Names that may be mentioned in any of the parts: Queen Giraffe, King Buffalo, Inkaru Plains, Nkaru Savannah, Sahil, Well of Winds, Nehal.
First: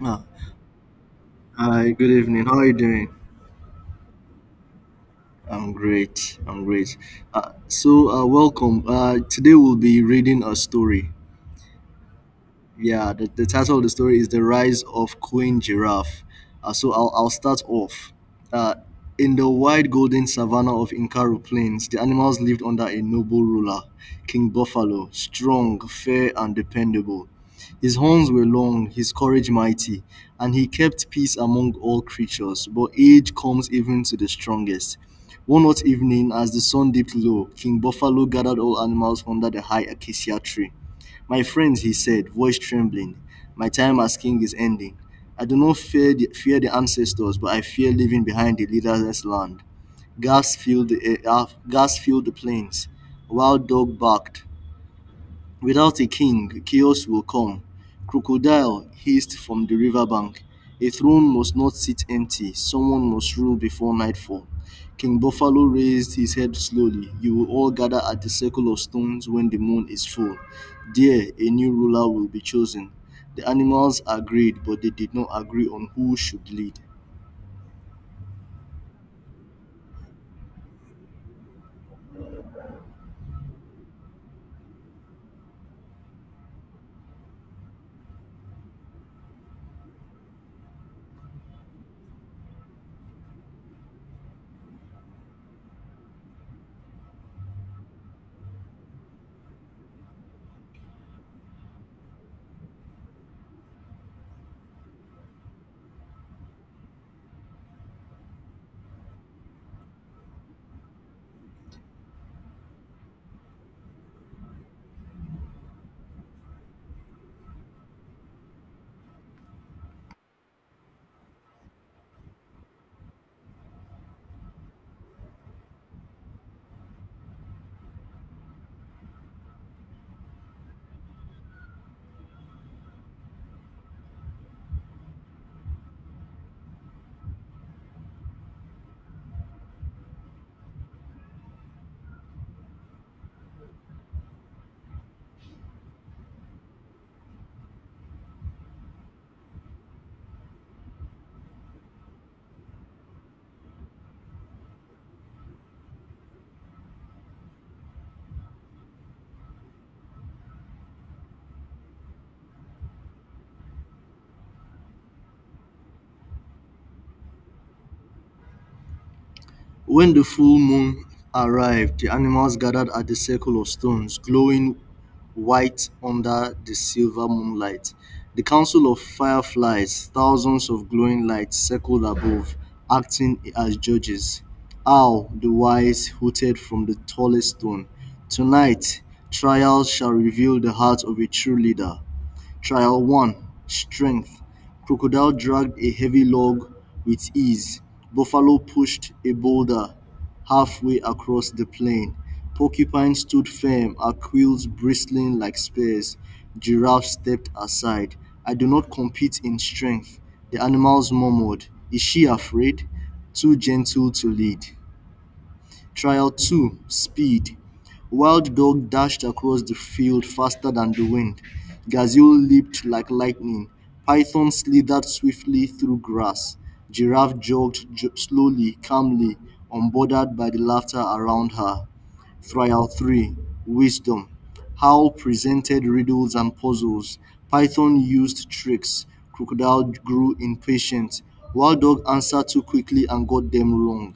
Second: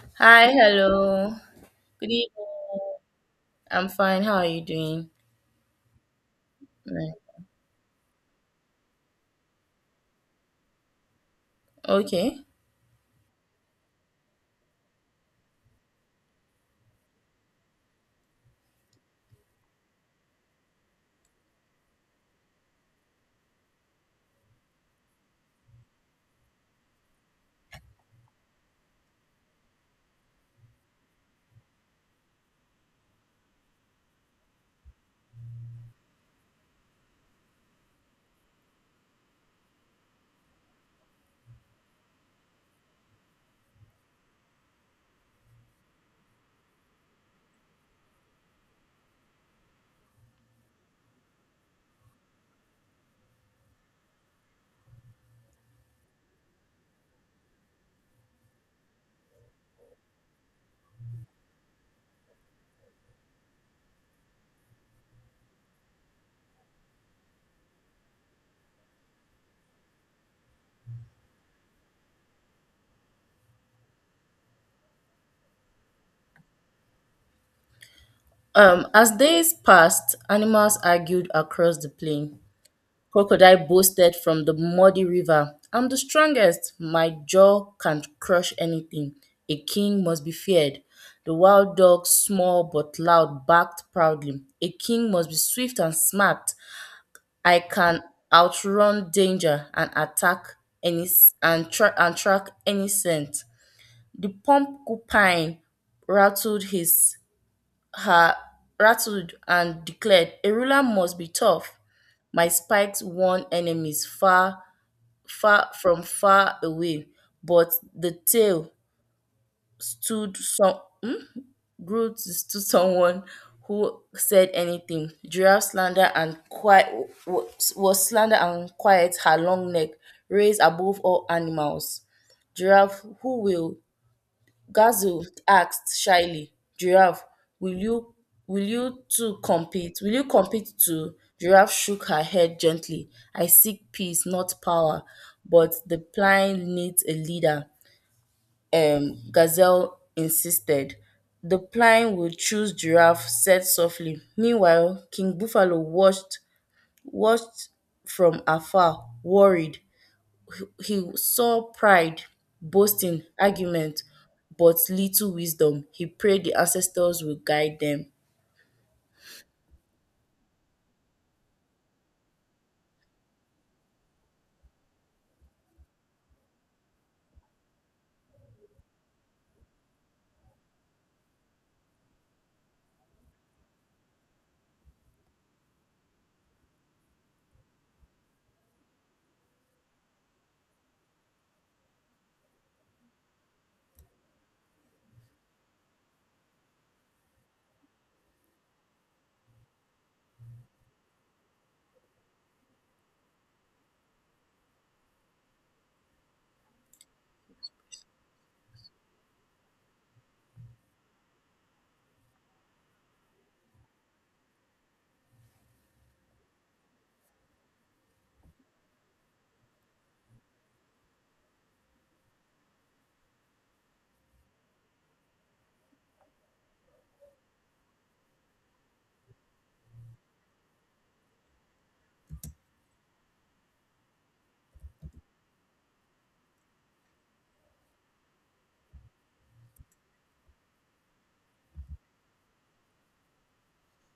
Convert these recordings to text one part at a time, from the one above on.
Ah, Hi, hello. Hi, Good good evening. evening. How are you doing? I'm fine. How are you doing? I'm great. I'm great. Right. So, welcome. Today we'll be reading a story. Okay. Yeah, the title of the story is The Rise of Queen Giraffe. So I'll start off. Uh, in the wide golden savannah of Inkaru Plains, the animals lived under a noble ruler, King Buffalo, strong, fair, and dependable. His horns were long, his courage mighty, and he kept peace among all creatures. But age comes even to the strongest. One hot evening, as the sun dipped low, King Buffalo gathered all animals under the high acacia tree. My friends, he said, voice trembling, my time as king is ending. I do not fear the ancestors, but I fear leaving behind the leaderless land. Gas filled the air, gas filled the plains. Wild dog barked. Without a king, chaos will come. Crocodile hissed from the riverbank. A throne must not sit empty. Someone must rule before nightfall. King Buffalo raised his head slowly. You will all gather at the circle of stones when the moon is full. There, a new ruler will be chosen. The animals agreed, but they did not agree on who should lead. As days passed, animals argued across the plain. Crocodile boasted from the muddy river. I'm the strongest. My jaw can crush anything. A king must be feared. The wild dog, small but loud, barked proudly. A king must be swift and smart. I can outrun danger and attack any s- and, tra- and track any scent. The porcupine rattled his her rattled and declared, "A ruler must be tough. My spikes warn enemies far away." But the tale stood some, grew to stood someone who said anything. Giraffe slander and quiet was slander and quiet, her long neck raised above all animals. Giraffe who will Gazelle asked shyly, Giraffe, will you will you two compete? Will you compete too? Giraffe shook her head gently. I seek peace, not power, but the plain needs a leader. Gazelle insisted. The plain will choose Giraffe, said softly. Meanwhile, King Buffalo watched from afar, worried. He saw pride, boasting, argument, but little wisdom. He prayed the ancestors will guide them. When the full moon arrived, the animals gathered at the circle of stones, glowing white under the silver moonlight. The council of fireflies, thousands of glowing lights circled above, acting as judges. Owl, the wise, hooted from the tallest stone. Tonight, trials shall reveal the heart of a true leader. Trial 1. Strength. Crocodile dragged a heavy log with ease. Buffalo pushed a boulder halfway across the plain. Porcupine stood firm, our quills bristling like spears. Giraffe stepped aside. I do not compete in strength. The animals murmured, is she afraid? Too gentle to lead. Trial 2. Speed. Wild Dog dashed across the field faster than the wind. Gazelle leaped like lightning. Python slithered swiftly through grass. Giraffe jogged slowly, calmly, unbothered by the laughter around her. Trial 3. Wisdom. Howl presented riddles and puzzles. Python used tricks. Crocodile grew impatient. Wild Dog answered too quickly and got them wrong.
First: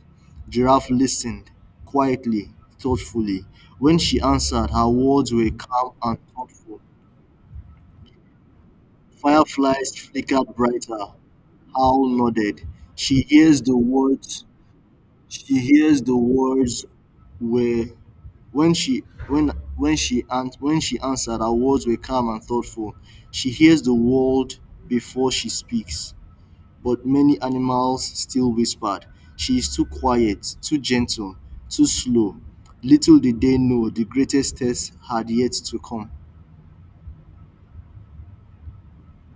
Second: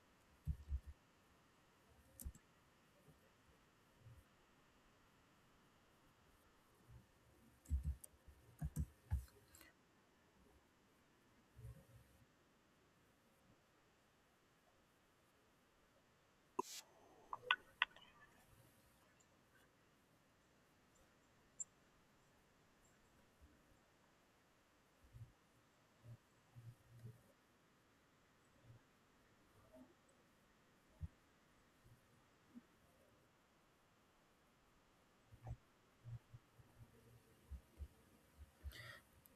Giraffe listened quietly, thoughtfully. When she answered, her words were calm and thoughtful. Fireflies flickered brighter. Howl nodded. She hears the words. She hears the words were When she when when she an when she answered, her words were calm and thoughtful. She hears the world before she speaks, but many animals still whispered. She is too quiet, too gentle, too slow. Little did they know the greatest test had yet to come.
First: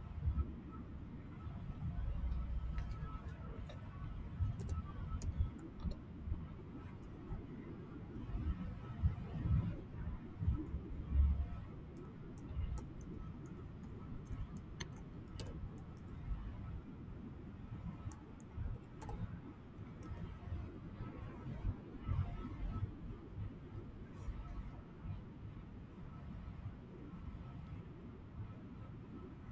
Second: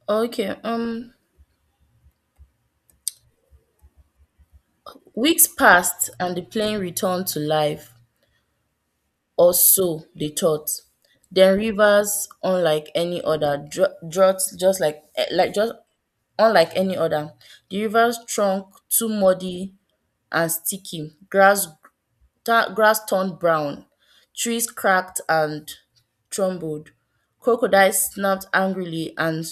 Okay, weeks passed and the plane returned to life, or so they thought. Then rivers, unlike any other, droughts just like like just unlike any other. The river's trunk too muddy and sticky. Grass turned brown, trees cracked and trembled, crocodiles snapped angrily and,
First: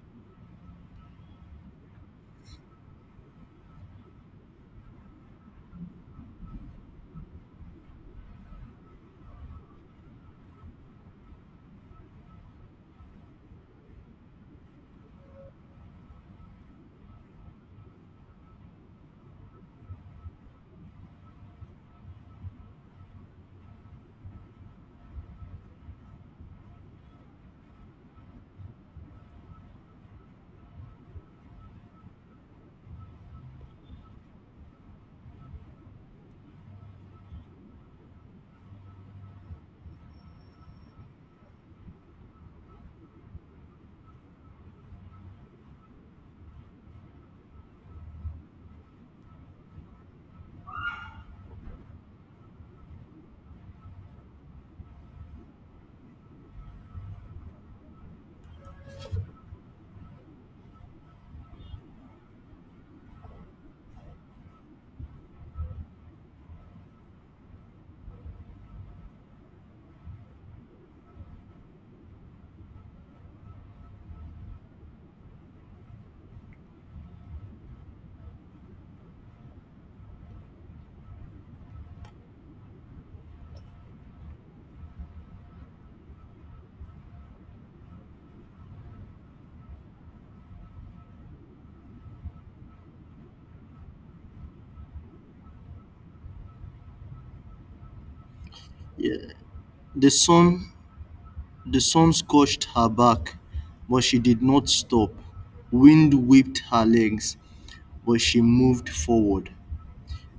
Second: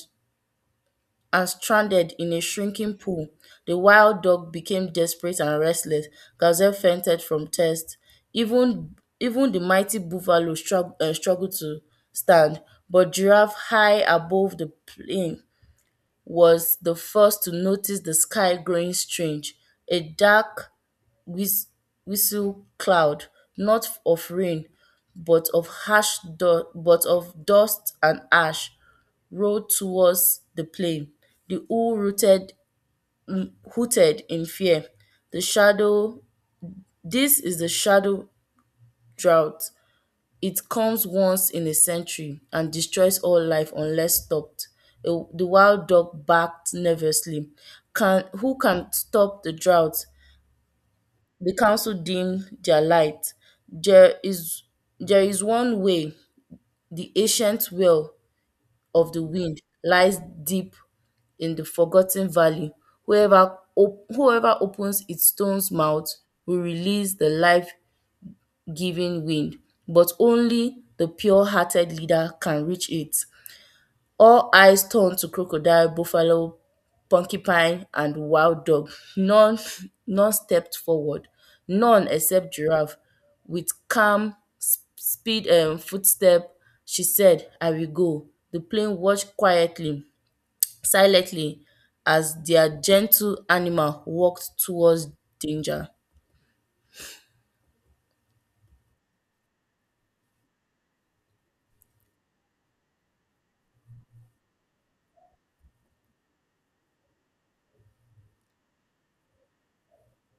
and stranded in a shrinking pool. The wild dog became desperate and restless. Gazelle fainted from thirst. Even the mighty buffalo struggled to stand, but giraffe, high above the plain, was the first to notice the sky growing strange. A dark whis- whistle cloud, not of rain, but of dust and ash, rolled towards the plain. The owl rooted, hooted in fear. The shadow This is the shadow drought. It comes once in a century and destroys all life unless stopped. The wild dog barked nervously. Can Who can stop the drought? The council dimmed their light. There is, there is one way. The ancient well of the wind lies deep in the forgotten valley. Whoever opens its stone's mouth will release the life giving wind, but only the pure hearted leader can reach it. All eyes turned to crocodile, buffalo, porcupine and wild dog. None none stepped forward. None except Giraffe. With calm speed and footstep, she said, I will go. The plane watched quietly, silently, as their gentle animal walked towards danger. Yeah. The sun the sun scorched her back, but she did not stop. Wind whipped her legs, but she moved forward.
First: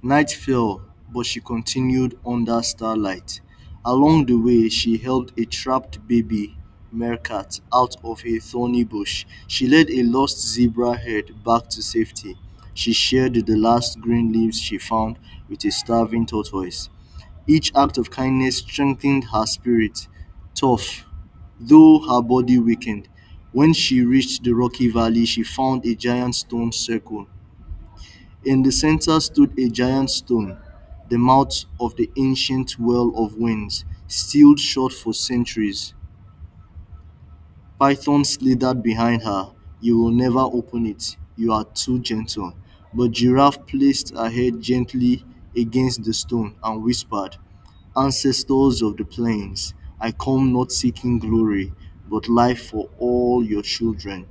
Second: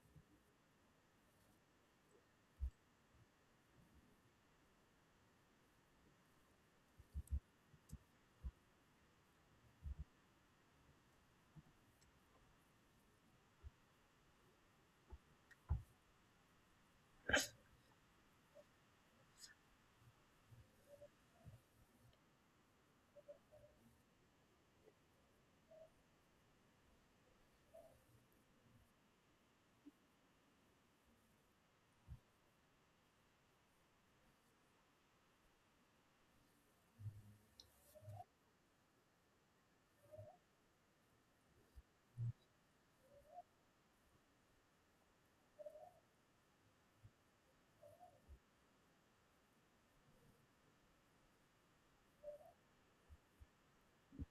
Night fell, but she continued under starlight. Along the way, she helped a trapped baby meerkat out of a thorny bush. She led a lost zebra herd back to safety. She shared the last green leaves she found with a starving tortoise. Each act of kindness strengthened her spirit, tough, though her body weakened. When she reached the rocky valley, she found a giant stone circle. In the center stood a giant stone, the mouth of the ancient Well of Winds, sealed shut for centuries. Python slithered behind her. You will never open it. You are too gentle. But Giraffe placed her head gently against the stone and whispered, ancestors of the plains, I come not seeking glory, but life for all your children.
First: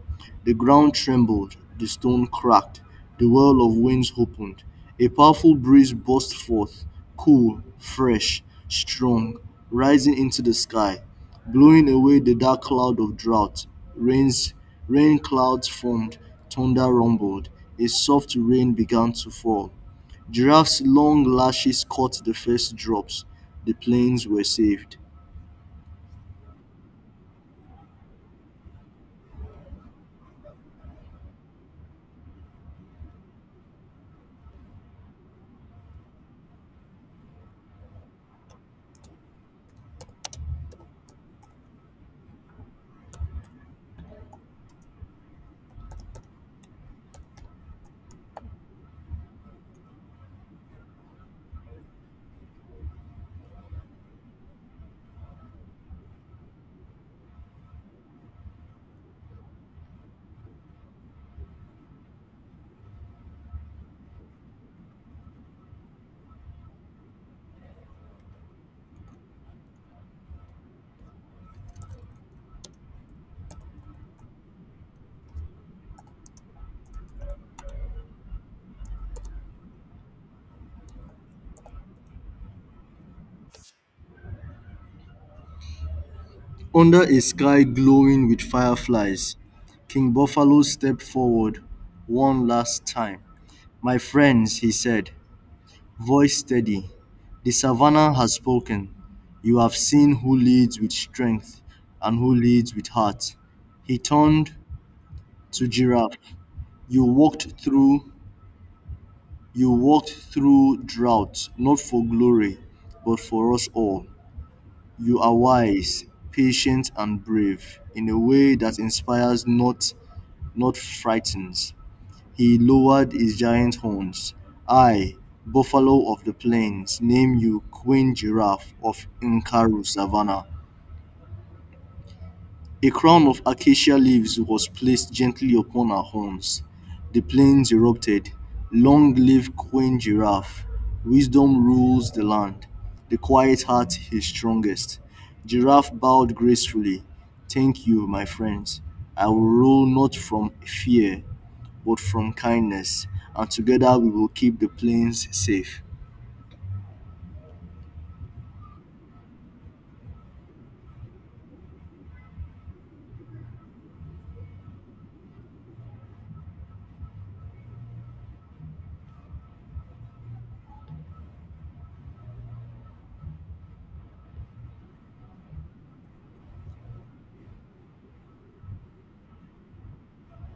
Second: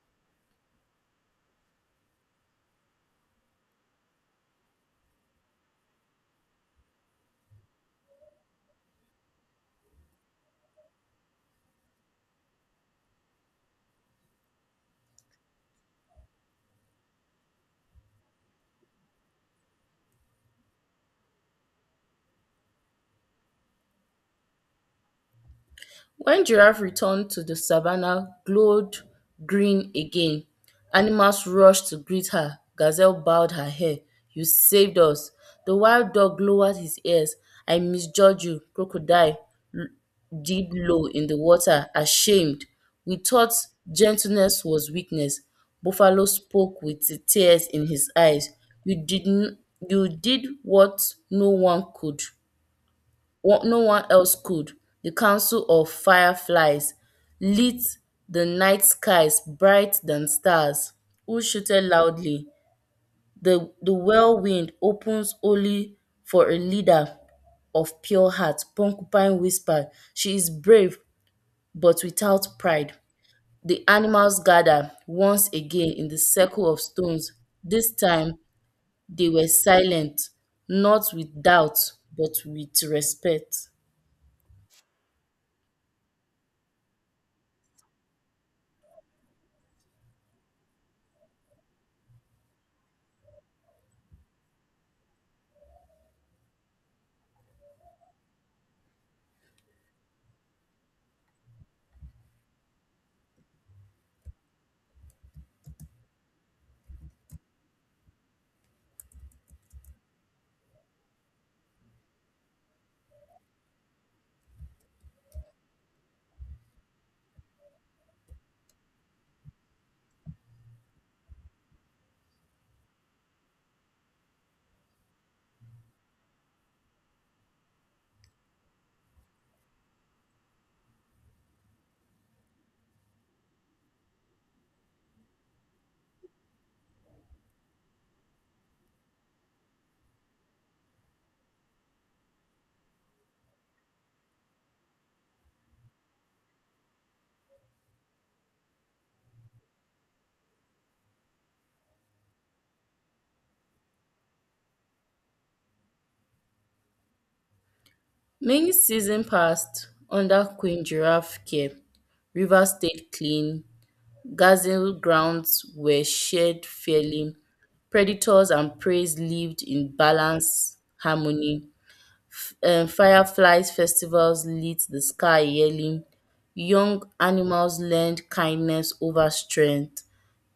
The ground trembled, the stone cracked, the well of winds opened. A powerful breeze burst forth, cool, fresh, strong, rising into the sky, blowing away the dark cloud of drought. Rains, rain clouds formed, thunder rumbled, a soft rain began to fall. Giraffe's long lashes caught the first drops. The plains were saved. When giraffe returned, to the savanna glowed green again. Animals rushed to greet her. Gazelle bowed her head. You saved us. The wild dog lowered his ears. I misjudged you. Crocodile l- did low in the water, ashamed. We thought gentleness was weakness. Buffalo spoke with the tears in his eyes. You did, n- you did what no one could. No one else could. The council of fireflies lit the night skies bright than stars, who shouted loudly. The whirlwind opens only for a leader of pure heart. Porcupine whispered, She is brave, but without pride. The animals gather once again in the circle of stones. This time they were silent, not with doubt, but with respect. Under a sky glowing with fireflies, King Buffalo stepped forward one last time. "My friends," he said, voice steady, "the savannah has spoken. You have seen who leads with strength and who leads with heart." He turned to Giraffe. "You walked through you walked through drought, not for glory, but for us all. You are wise, patient, and brave in a way that inspires, not frightens." He lowered his giant horns. I, buffalo of the plains, name you Queen Giraffe of Nkaru Savannah. A crown of acacia leaves was placed gently upon her horns. The plains erupted. Long live Queen Giraffe. Wisdom rules the land. The quiet heart is strongest. Giraffe bowed gracefully. Thank you, my friends. I will rule not from fear, but from kindness. And together we will keep the plains safe. Many seasons passed under Queen Giraffe care. Rivers stayed clean, gazelle grounds were shared fairly, predators and preys lived in balanced harmony. Fireflies festivals lit the sky yearly. Young animals learned kindness over strength.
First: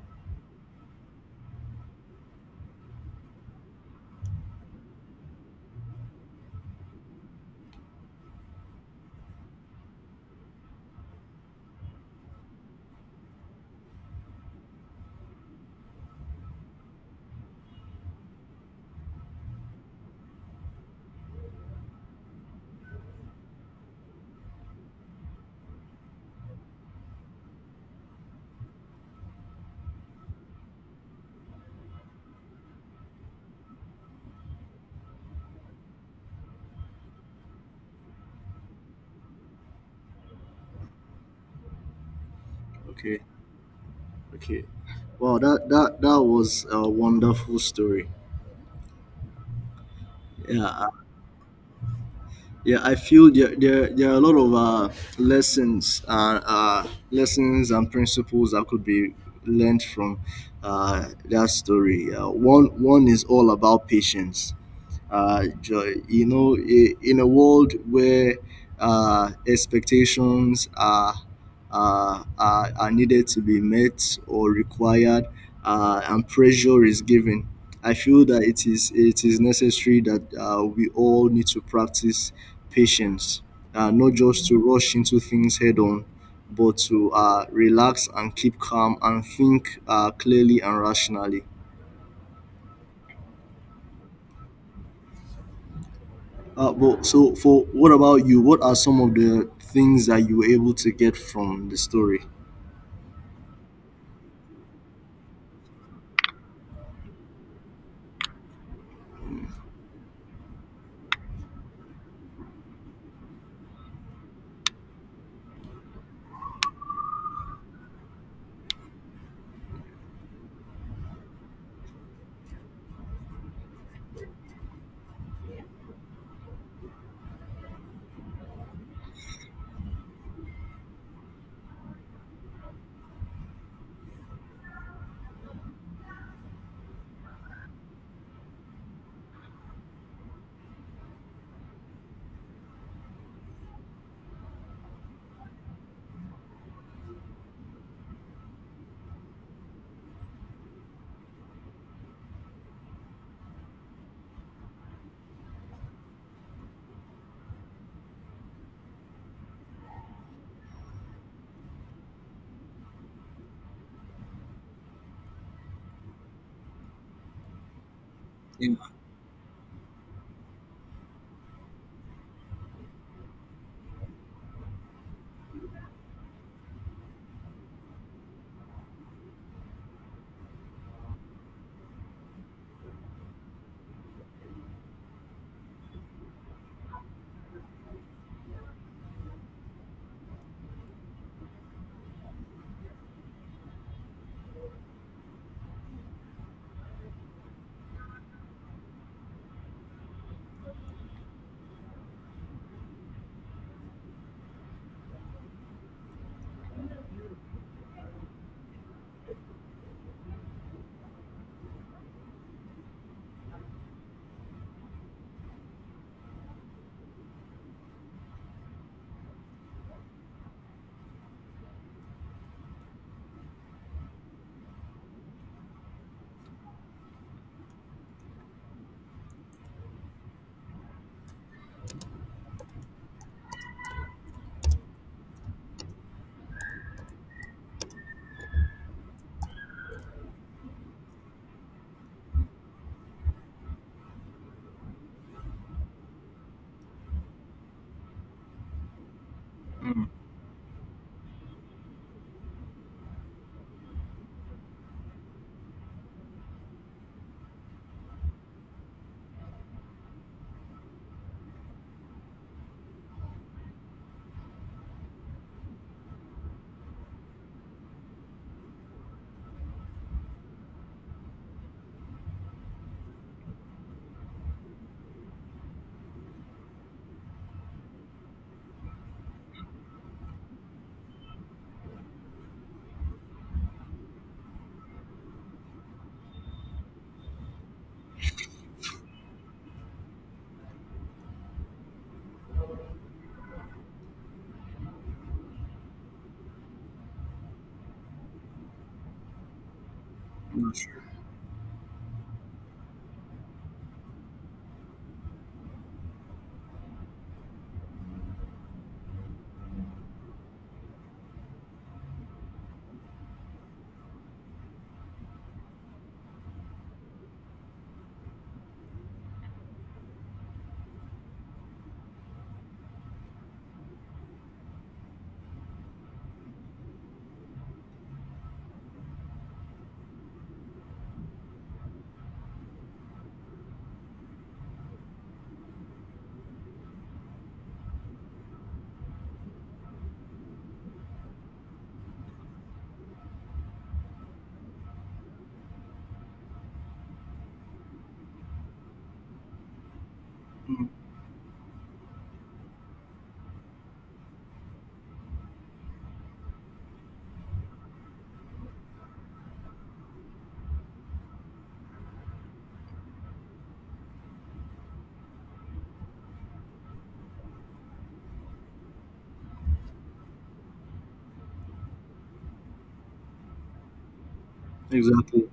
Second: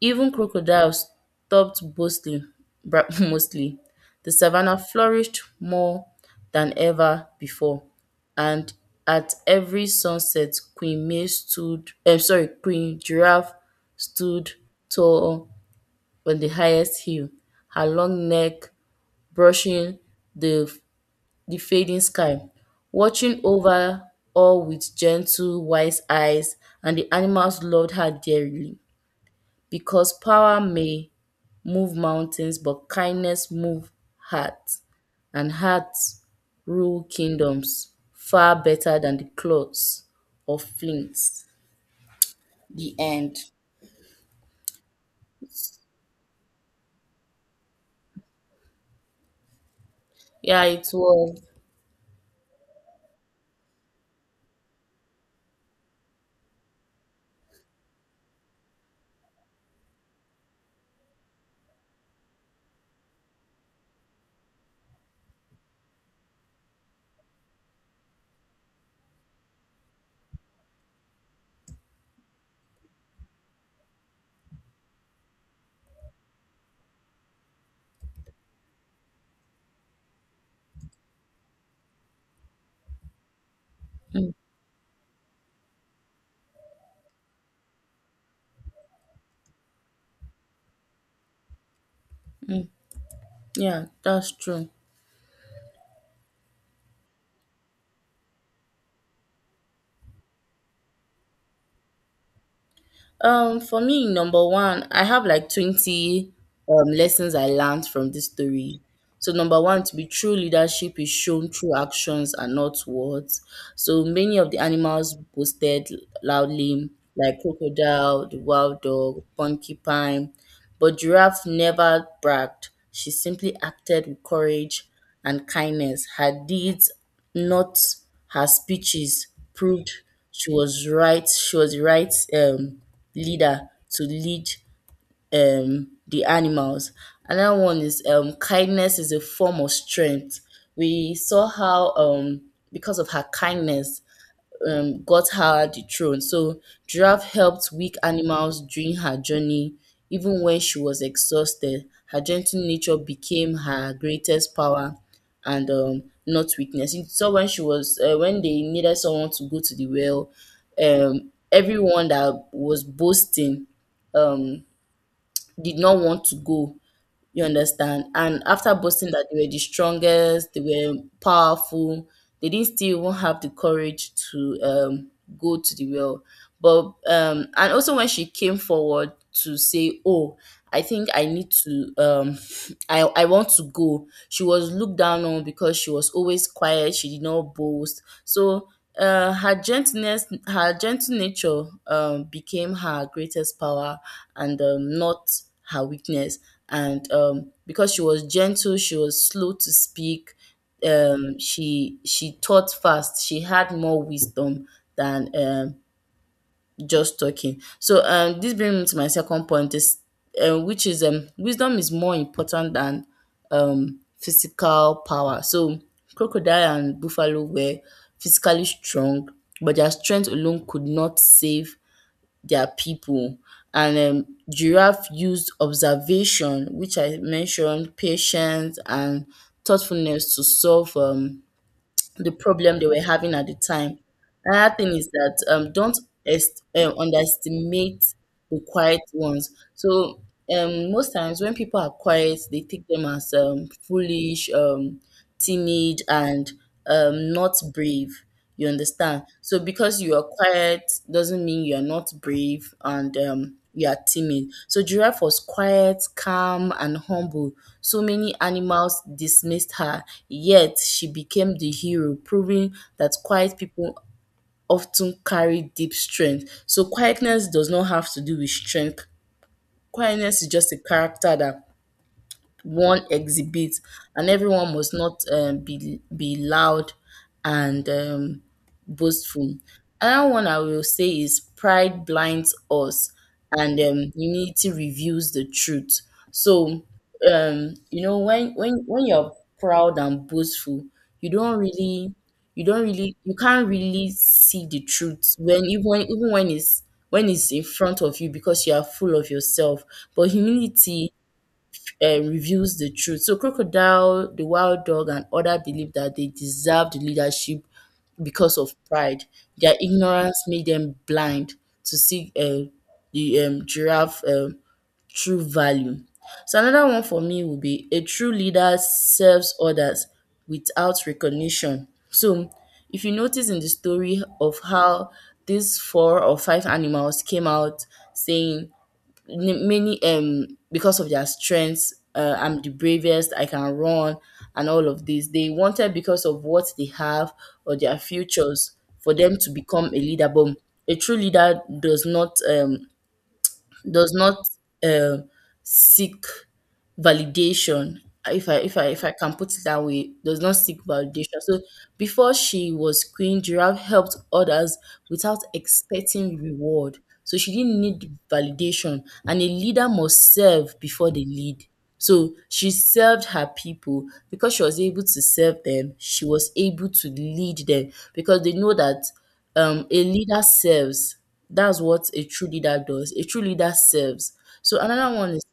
Even crocodiles stopped boasting, mostly. The savannah flourished more than ever before, and at every sunset, Queen May stood, eh, sorry, Queen Giraffe stood tall on the highest hill, her long neck brushing the, the fading sky, watching over all with gentle, wise eyes, and the animals loved her dearly. Because power may move mountains, but kindness moves hearts, and hearts rule kingdoms far better than the clothes of flints. The Okay, end. okay. Wow, that was a wonderful story. Yeah, Yeah. it was. Yeah, I feel there are a lot of lessons and principles that could be learned from that story. One is all about patience, joy. You know, in a world where expectations are needed to be met or required, and pressure is given, I feel that it is necessary that we all need to practice patience, not just to rush into things head on, but to relax and keep calm and think clearly and rationally. Yeah, that's true. But so for what about you? What are some of the things that you were able to get from the story? For me, number one, I have like 20 lessons I learned from this story. So, number one, to be true leadership is shown through actions and not words. So, many of the animals boasted loudly, like crocodile, the wild dog, porcupine, but Giraffe never bragged. She simply acted with courage and kindness. Her deeds, not her speeches, proved she was right. She was the right leader to lead the animals. Another one is, kindness is a form of strength. We saw how, because of her kindness, got her the throne. So giraffe helped weak animals during her journey. Even when she was exhausted, her gentle nature became her greatest power and not weakness. So when she was when they needed someone to go to the well, everyone that was boasting um, did not want to go, you understand? And after boasting that they were the strongest, they were powerful, they didn't still even have the courage to go to the well. But and also when she came forward to say, "Oh, I think I need to, I want to go," she was looked down on because she was always quiet. She did not boast. So her gentle nature became her greatest power and not her weakness. And because she was gentle, she was slow to speak. She taught fast. She had more wisdom than just talking. So this brings me to my second point, is which is, wisdom is more important than physical power. So crocodile and buffalo were physically strong, but their strength alone could not save their people. And giraffe used observation, which I mentioned, patience and thoughtfulness to solve the problem they were having at the time. Another thing is that, don't underestimate the quiet ones. So most times when people are quiet, they take them as foolish. Timid and not brave. You understand? So because you are quiet doesn't mean you are not brave and you are timid. So giraffe was quiet, calm, and humble. So many animals dismissed her, yet she became the hero, proving that quiet people often carry deep strength. So quietness does not have to do with strength. Quietness is just a character that one exhibit, and everyone must not be loud and boastful. Another one I will say is, pride blinds us and humility reveals the truth. So when you're proud and boastful, you don't really you can't really see the truth when it's in front of you, because you are full of yourself. But humility reveals the truth. So crocodile, the wild dog, and other believe that they deserve the leadership because of pride. Their ignorance made them blind to see the giraffe true value. So another one for me would be, a true leader serves others without recognition. So if you notice in the story of how these four or five animals came out saying, many because of their strengths, I'm the bravest, I can run, and all of this, they wanted because of what they have or their futures for them to become a leader, but a true leader does not, does not uh, seek validation, if I can put it that way, does not seek Mm. validation. So, before she was queen, giraffe helped others without expecting reward. So she didn't need validation, and a leader must serve before they lead. So she served her people, because she was able to serve them, she was able to lead them, because they know that a leader serves. That's what a true leader does. A true leader serves. So another one is, Exactly.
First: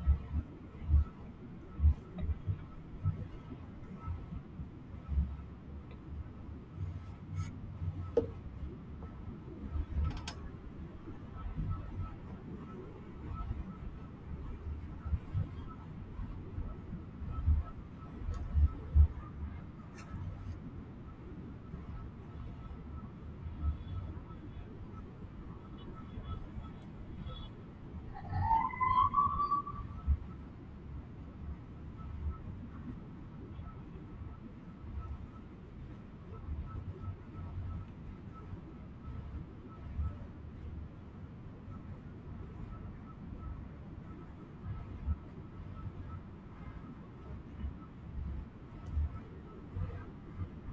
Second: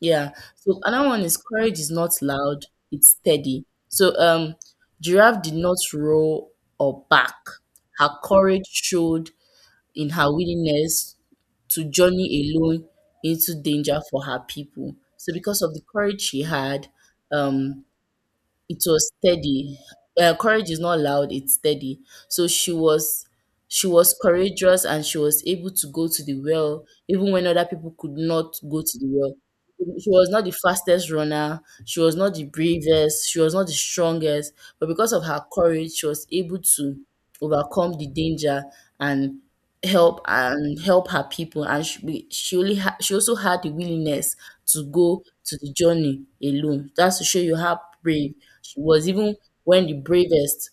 yeah. So another one is, courage is not loud, it's steady. So giraffe did not roar or bark. Her courage showed in her willingness to journey alone into danger for her people. So because of the courage she had, um it was steady. Courage is not loud; it's steady. So she was courageous, and she was able to go to the well even when other people could not go to the well. She was not the fastest runner. She was not the bravest. She was not the strongest. But because of her courage, she was able to overcome the danger and and help her people. And she also had the willingness to go to the journey alone. That's to show you how brave she was, even when the bravest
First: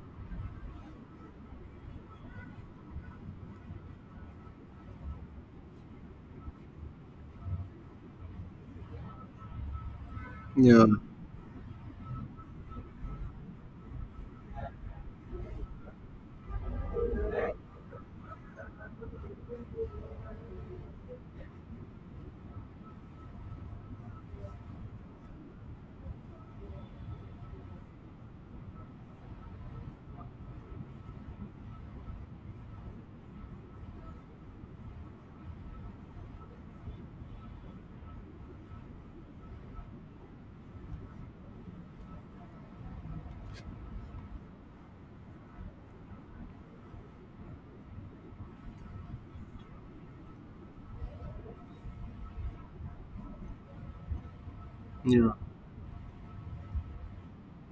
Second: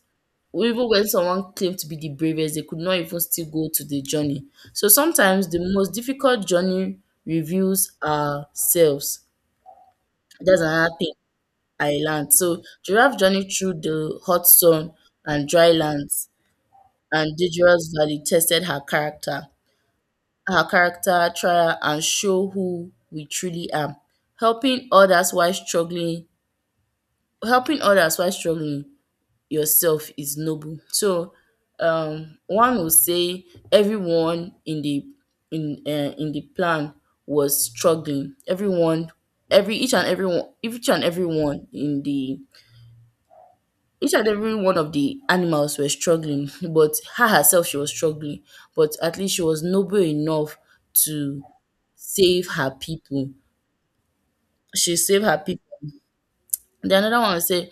even when someone claimed to be the bravest, they could not even still go to the journey. So sometimes the most difficult journey reveals ourselves. That's Yeah. another thing I learned. So Giraffe journey through the hot sun and dry lands and dangerous valley tested her character trial and show who we truly are. Helping others while struggling, helping others while struggling yourself is noble. So one will say everyone in the plan was struggling. Everyone every each and everyone in the each and every one of the animals were struggling, but herself she was struggling. But at least she was noble enough to save her people. She saved Yeah. her people. Then another one will say,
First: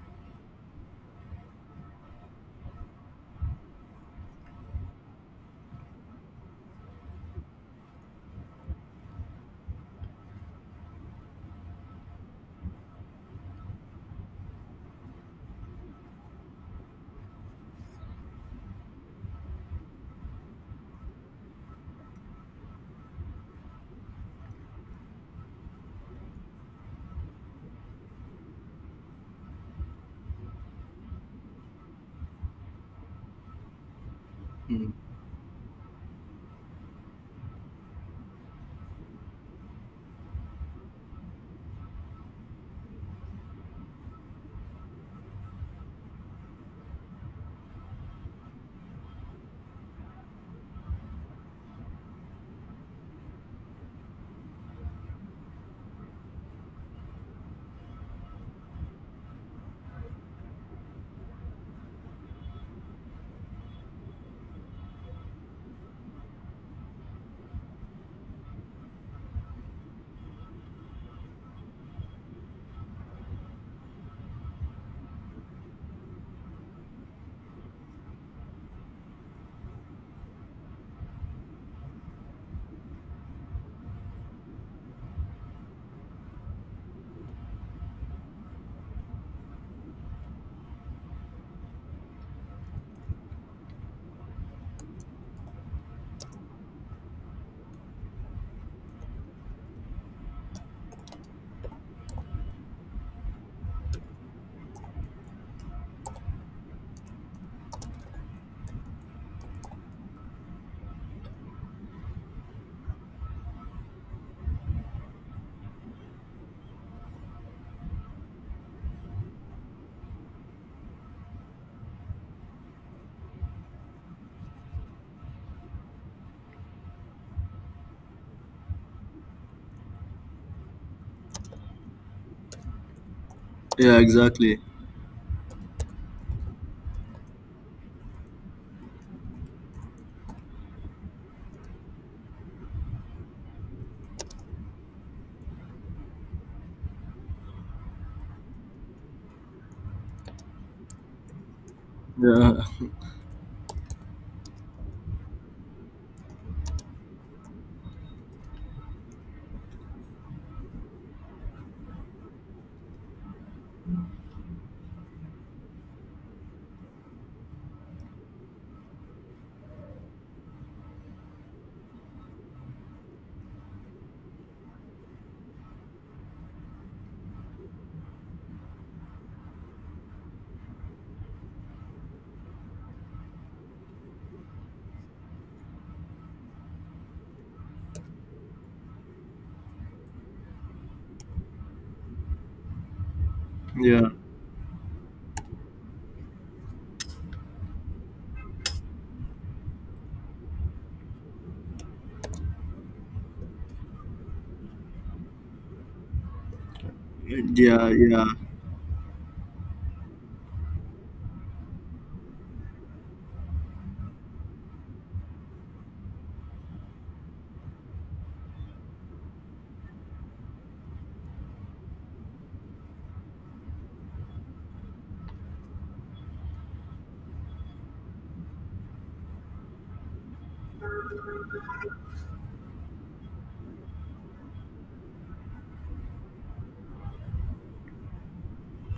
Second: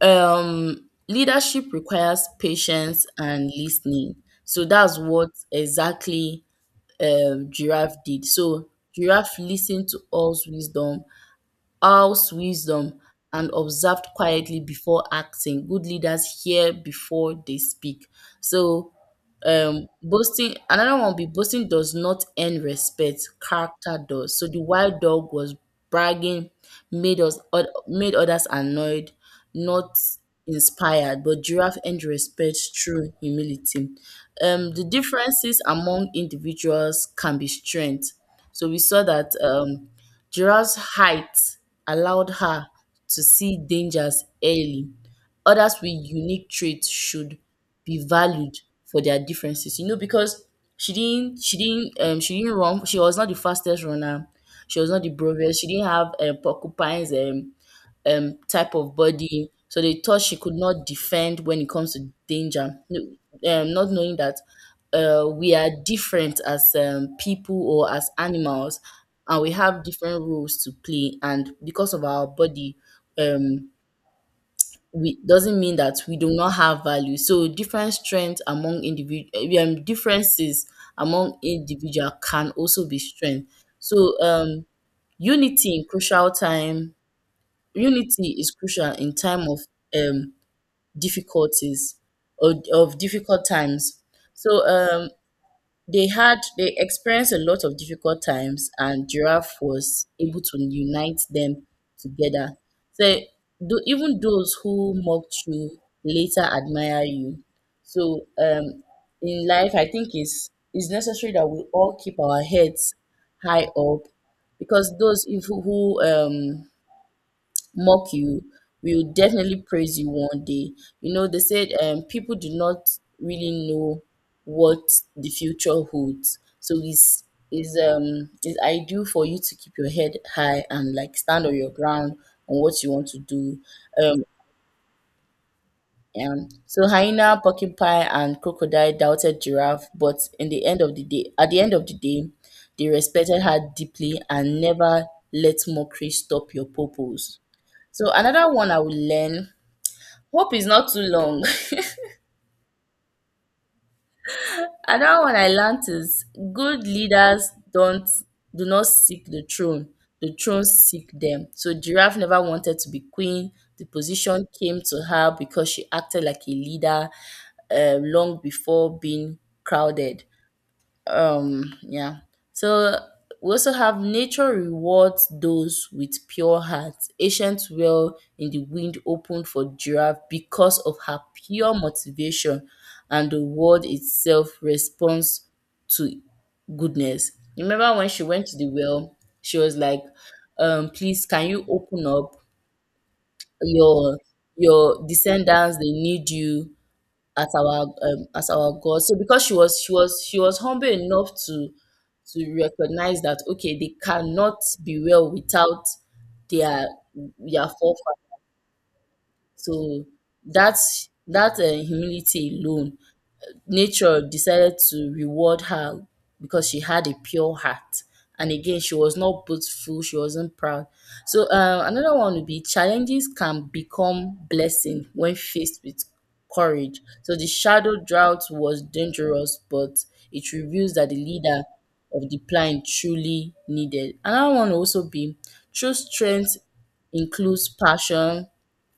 um leadership requires patience and listening, so that's what exactly giraffe did. So giraffe listened to all's wisdom and observed quietly before acting. Good leaders hear before they speak. So boasting another one, be boasting does not earn respect. Character does. So the wild dog was bragging, made others annoyed, not inspired, but giraffe earned respect through humility. The Mm. differences among individuals can be strength. So we saw that, giraffe's height allowed her to see dangers early. Others with unique traits should be valued for their differences, because she didn't run, she was not the fastest runner, she was not the bravest, she didn't have, porcupine's, type of body. So they thought she could not defend when it comes to danger. No. Not knowing that, we are different as, people or as animals, and we have different roles to play. And because of our body, um, we doesn't mean that we do not have value. So different strengths among individual differences among individual can also be strength. So, unity in crucial time, unity is crucial in time of, um, difficulties or of difficult times. So, they experienced a lot of difficult times, and Giraffe was able to unite them together. So, even those who mocked you later admire you. So, in life, I think it's necessary that we all keep our heads high up, because those, who, mock you, we will definitely praise you one day. You know, they said, people do not really know what the future holds. So it's ideal for you to keep your head high and, like, stand on your ground on what you want to do. Yeah. Um Exactly. so hyena, porcupine, and crocodile doubted giraffe, but in the end of the day, at the end of the day, they respected her deeply, and never let mockery stop your purpose. So another one I will learn: hope is not too long. Yeah. Another one I learned is, good leaders don't do not seek the throne. The throne seek them. So Giraffe never wanted to be queen. The position came to her because she acted like a leader, long before being crowded. um yeah so we also have, nature rewards those with pure hearts. Ancient well in the wind opened for giraffe because of her pure motivation, and the world itself responds to goodness. Remember when she went to the well, she was like, please can you open up Yeah. your, descendants, they need you as our, as our God. So because she was humble enough to recognize that, okay, they cannot be well without their their Yeah. Yeah. forefathers. So that's that humility alone, nature decided to reward her because she had a pure heart. And again, she was not boastful, she wasn't proud. So, another one would be, challenges can become blessing when faced with courage. So, the shadow drought was dangerous, but it reveals that the leader of the plan truly needed. Another one will also be, true strength includes passion,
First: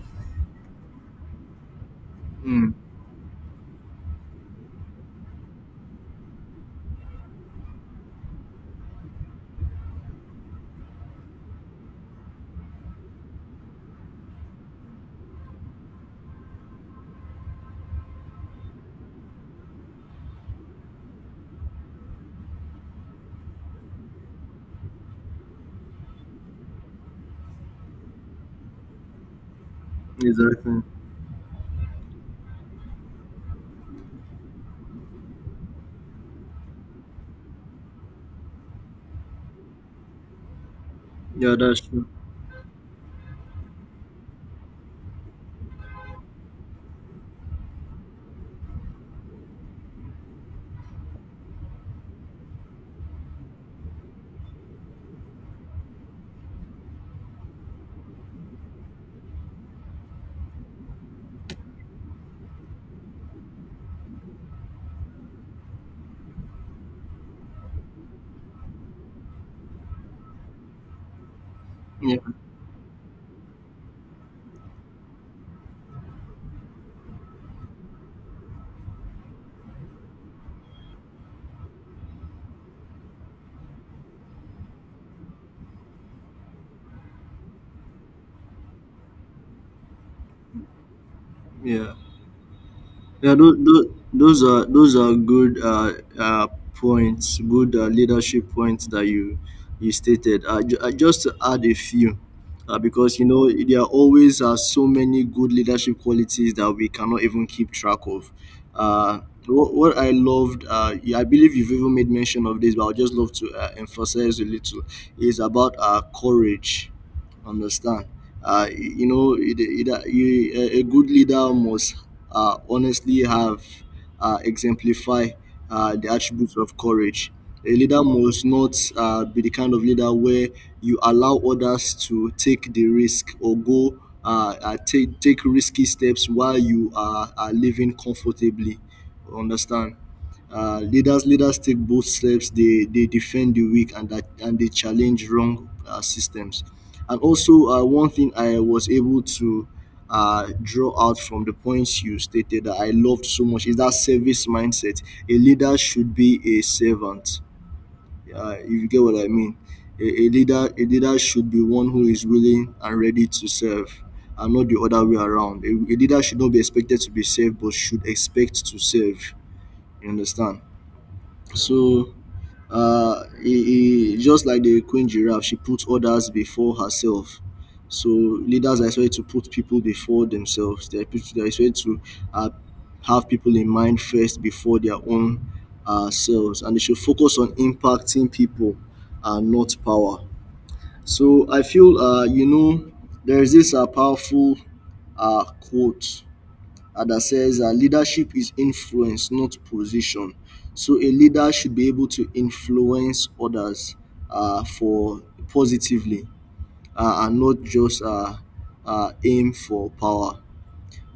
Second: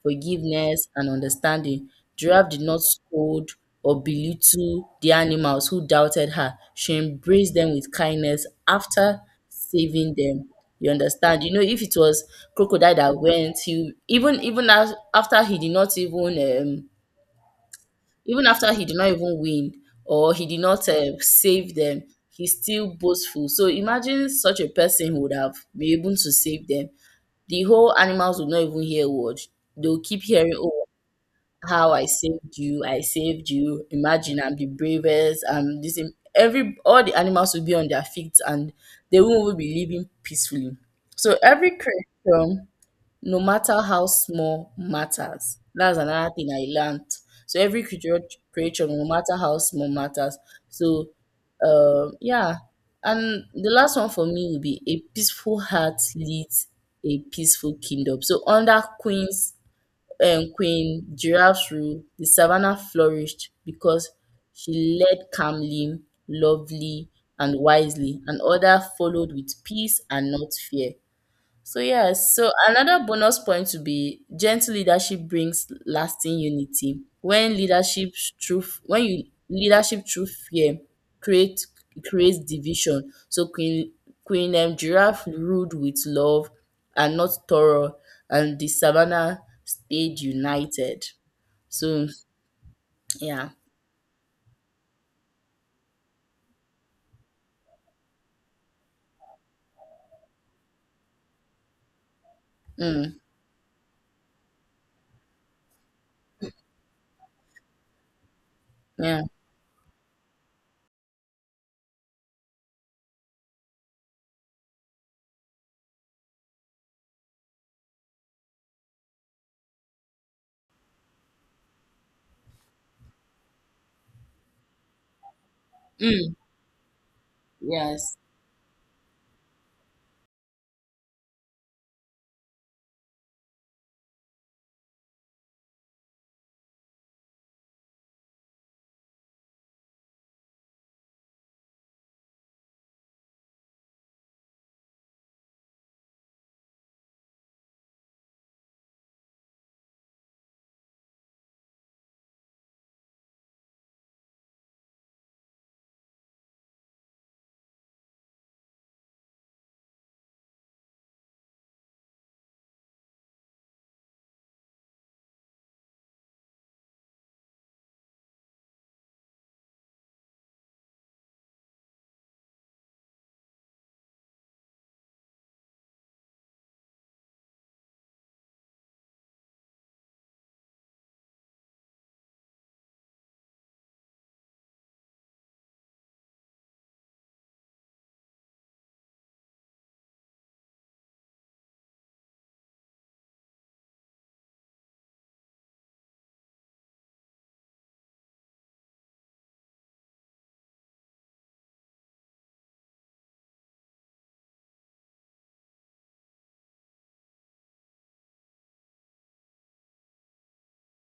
forgiveness, and understanding. Giraffe did Mm. not scold or belittle the animals who doubted her. She embraced them with kindness after saving them. You understand? You know, if it was crocodile that went, he did not even even after he did not even win, or he did not, save them, he's still boastful. So imagine such a person would have been able to save them. The whole animals would not even hear a word. They'll keep hearing, Exactly. oh, how I saved you, I saved you. Imagine I'm the bravest. This every all the animals will be on their feet, and they will be living peacefully. So Yeah. every That's true. creature, no matter how small, matters. That's another thing I learned. So every creature, no matter how small, matters. So, yeah. And the last one for me will be, a peaceful heart leads a peaceful kingdom. So under Queen Giraffe's rule, the savannah flourished because she led calmly, lovely, and wisely, and others followed with peace and not fear. So Yeah. yes, so another bonus point would be, gentle leadership brings lasting unity. When you leadership through fear create creates division. So Queen Queen Giraffe ruled with love and not terror, and the savannah stayed united. Yeah. So Yeah, yeah. those are good points, good leadership points that you stated. I just to add a few, Mm. because you know there always are so many good leadership qualities that we cannot even keep track of. Uh, Yeah. what I loved, yeah, I believe you've even made mention of this, but I would just love to emphasize a little, is about courage. Understand. You know, it, you- a good leader must honestly have exemplify the Mm. attributes of courage. A leader Yes. must not be the kind of leader where you allow others to take the risk or go take risky steps while you are living comfortably. Understand? Leaders take both steps. They defend the weak and they challenge wrong systems. And also, one thing I was able to draw out from the points you stated that I loved so much is that service mindset. A leader should be a servant. If you get what I mean, a leader should be one who is willing and ready to serve, and not the other way around. A leader should not be expected to be served, but should expect to serve. You understand? So just like the queen giraffe, she put others before herself. So leaders are expected to put people before themselves. They are expected to uh, have people in mind first before their own selves, and they should focus on impacting people and not power. So I feel, you know, there is this powerful quote that says leadership is influence, not position. So a leader should be able to influence others for positively, and not just aim for power.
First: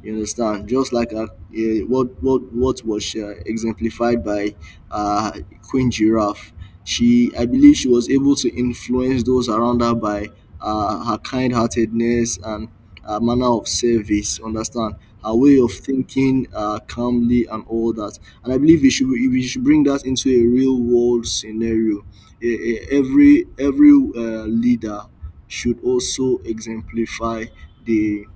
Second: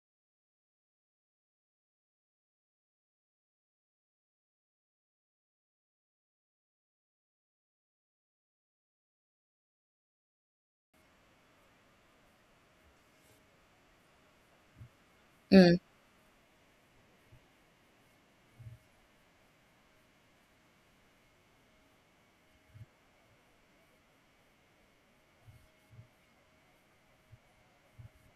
You understand? Just like what was exemplified by uh, Queen Giraffe. She, I believe, she was able to influence those around her by her kind-heartedness and manner of service. Understand? Her way of Mm. thinking calmly and all that. And I believe we should bring that into a real-world scenario. Every leader should also exemplify the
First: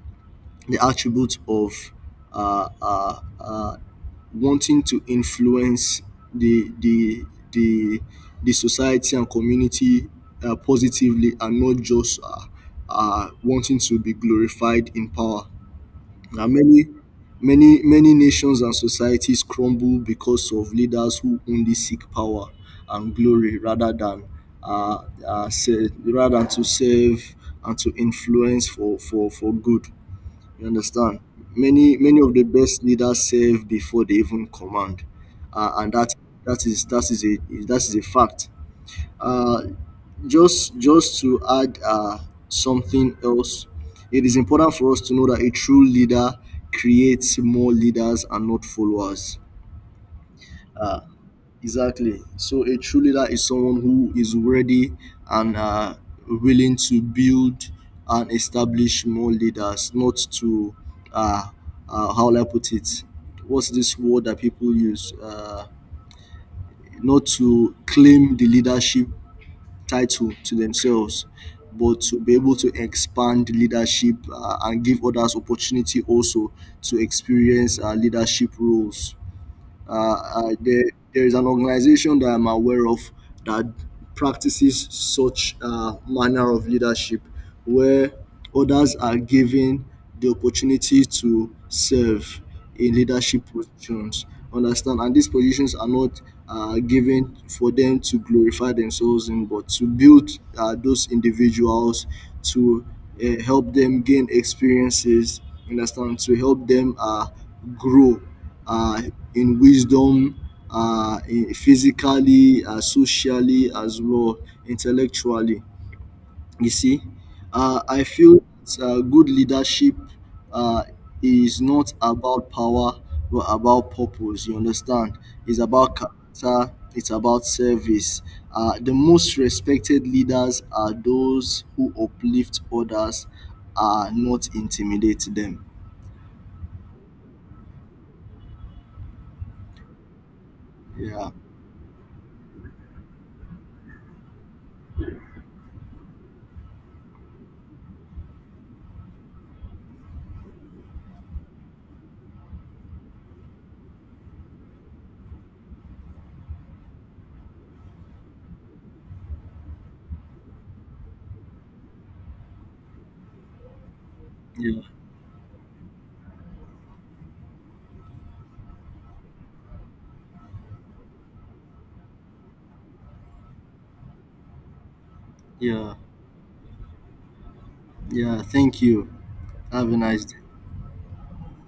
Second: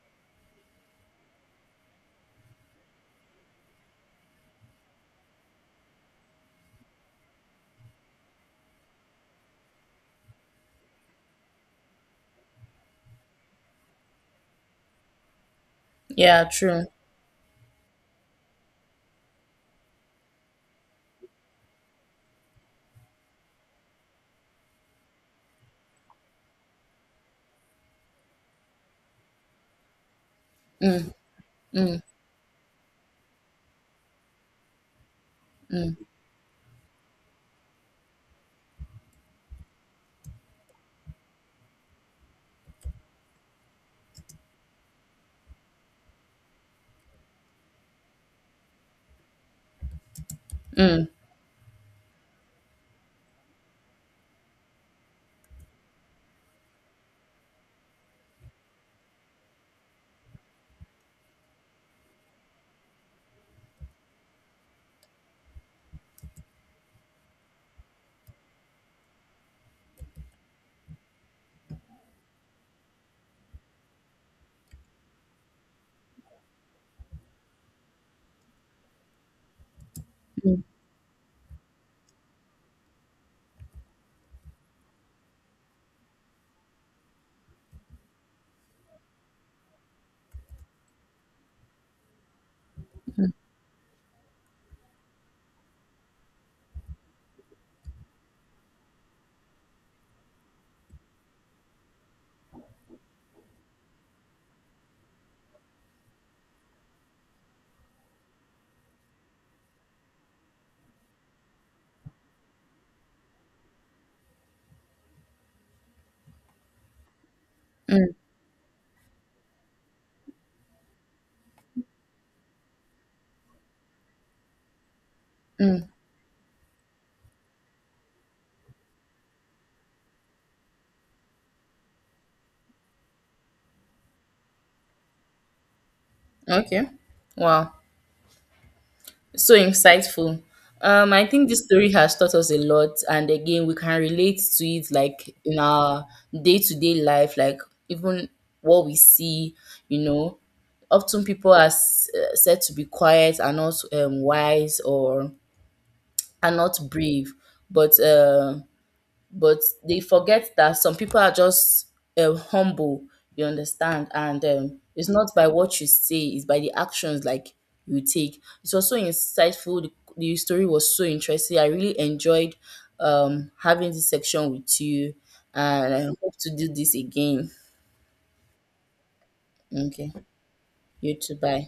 attribute of uh, uh, uh, wanting to influence the the the the society and community positively and not just wanting to be glorified in power. Yeah, Now, true. many nations and societies crumble because of leaders who only seek power and glory rather than uh, rather than to serve and to influence for, good. You Mm. understand? Many Mm. many of the best leaders serve before they even command, and Mm. that that is that is a that is a fact. Uh, just to add something else, it is important for us to know that a true leader creates more leaders and not followers. Uh, Mm. Exactly. So a true leader is someone who is ready and willing to build and establish more leaders, not to uh, how will I put it? What's this word that people use? Not to claim the leadership title to themselves, but to be able to expand leadership and give others opportunity also to experience leadership roles. Uh, I, Mm. there, there is an organization that I'm aware of that practices such manner of leadership where others are given the opportunity to serve in leadership positions. Understand? And these positions are not given for them to glorify themselves in, but to build those individuals, to help them gain experiences, understand, to help them grow uh, in wisdom, in physically, socially, as well, intellectually. You see, I feel that, good leadership uh, is not about power, but about purpose. You understand? It's about character. It's about service. The most respected leaders are those who uplift others, not intimidate them. Okay, wow. So insightful. I Yeah, think this story has taught us a lot, and again, we can relate to it, like, in our day to day life, like, even what we see, you know. Often people are said to be quiet, are not, wise, or are not brave, but, but they forget that some people are just, humble. You understand? And, yeah, it's not by what you say, it's by the actions, like, you take. It was so insightful. The story was so interesting. I really enjoyed, having this section with you, and yeah, I hope to do this again. yeah. Thank you. Have a Okay. nice day. You too. Bye.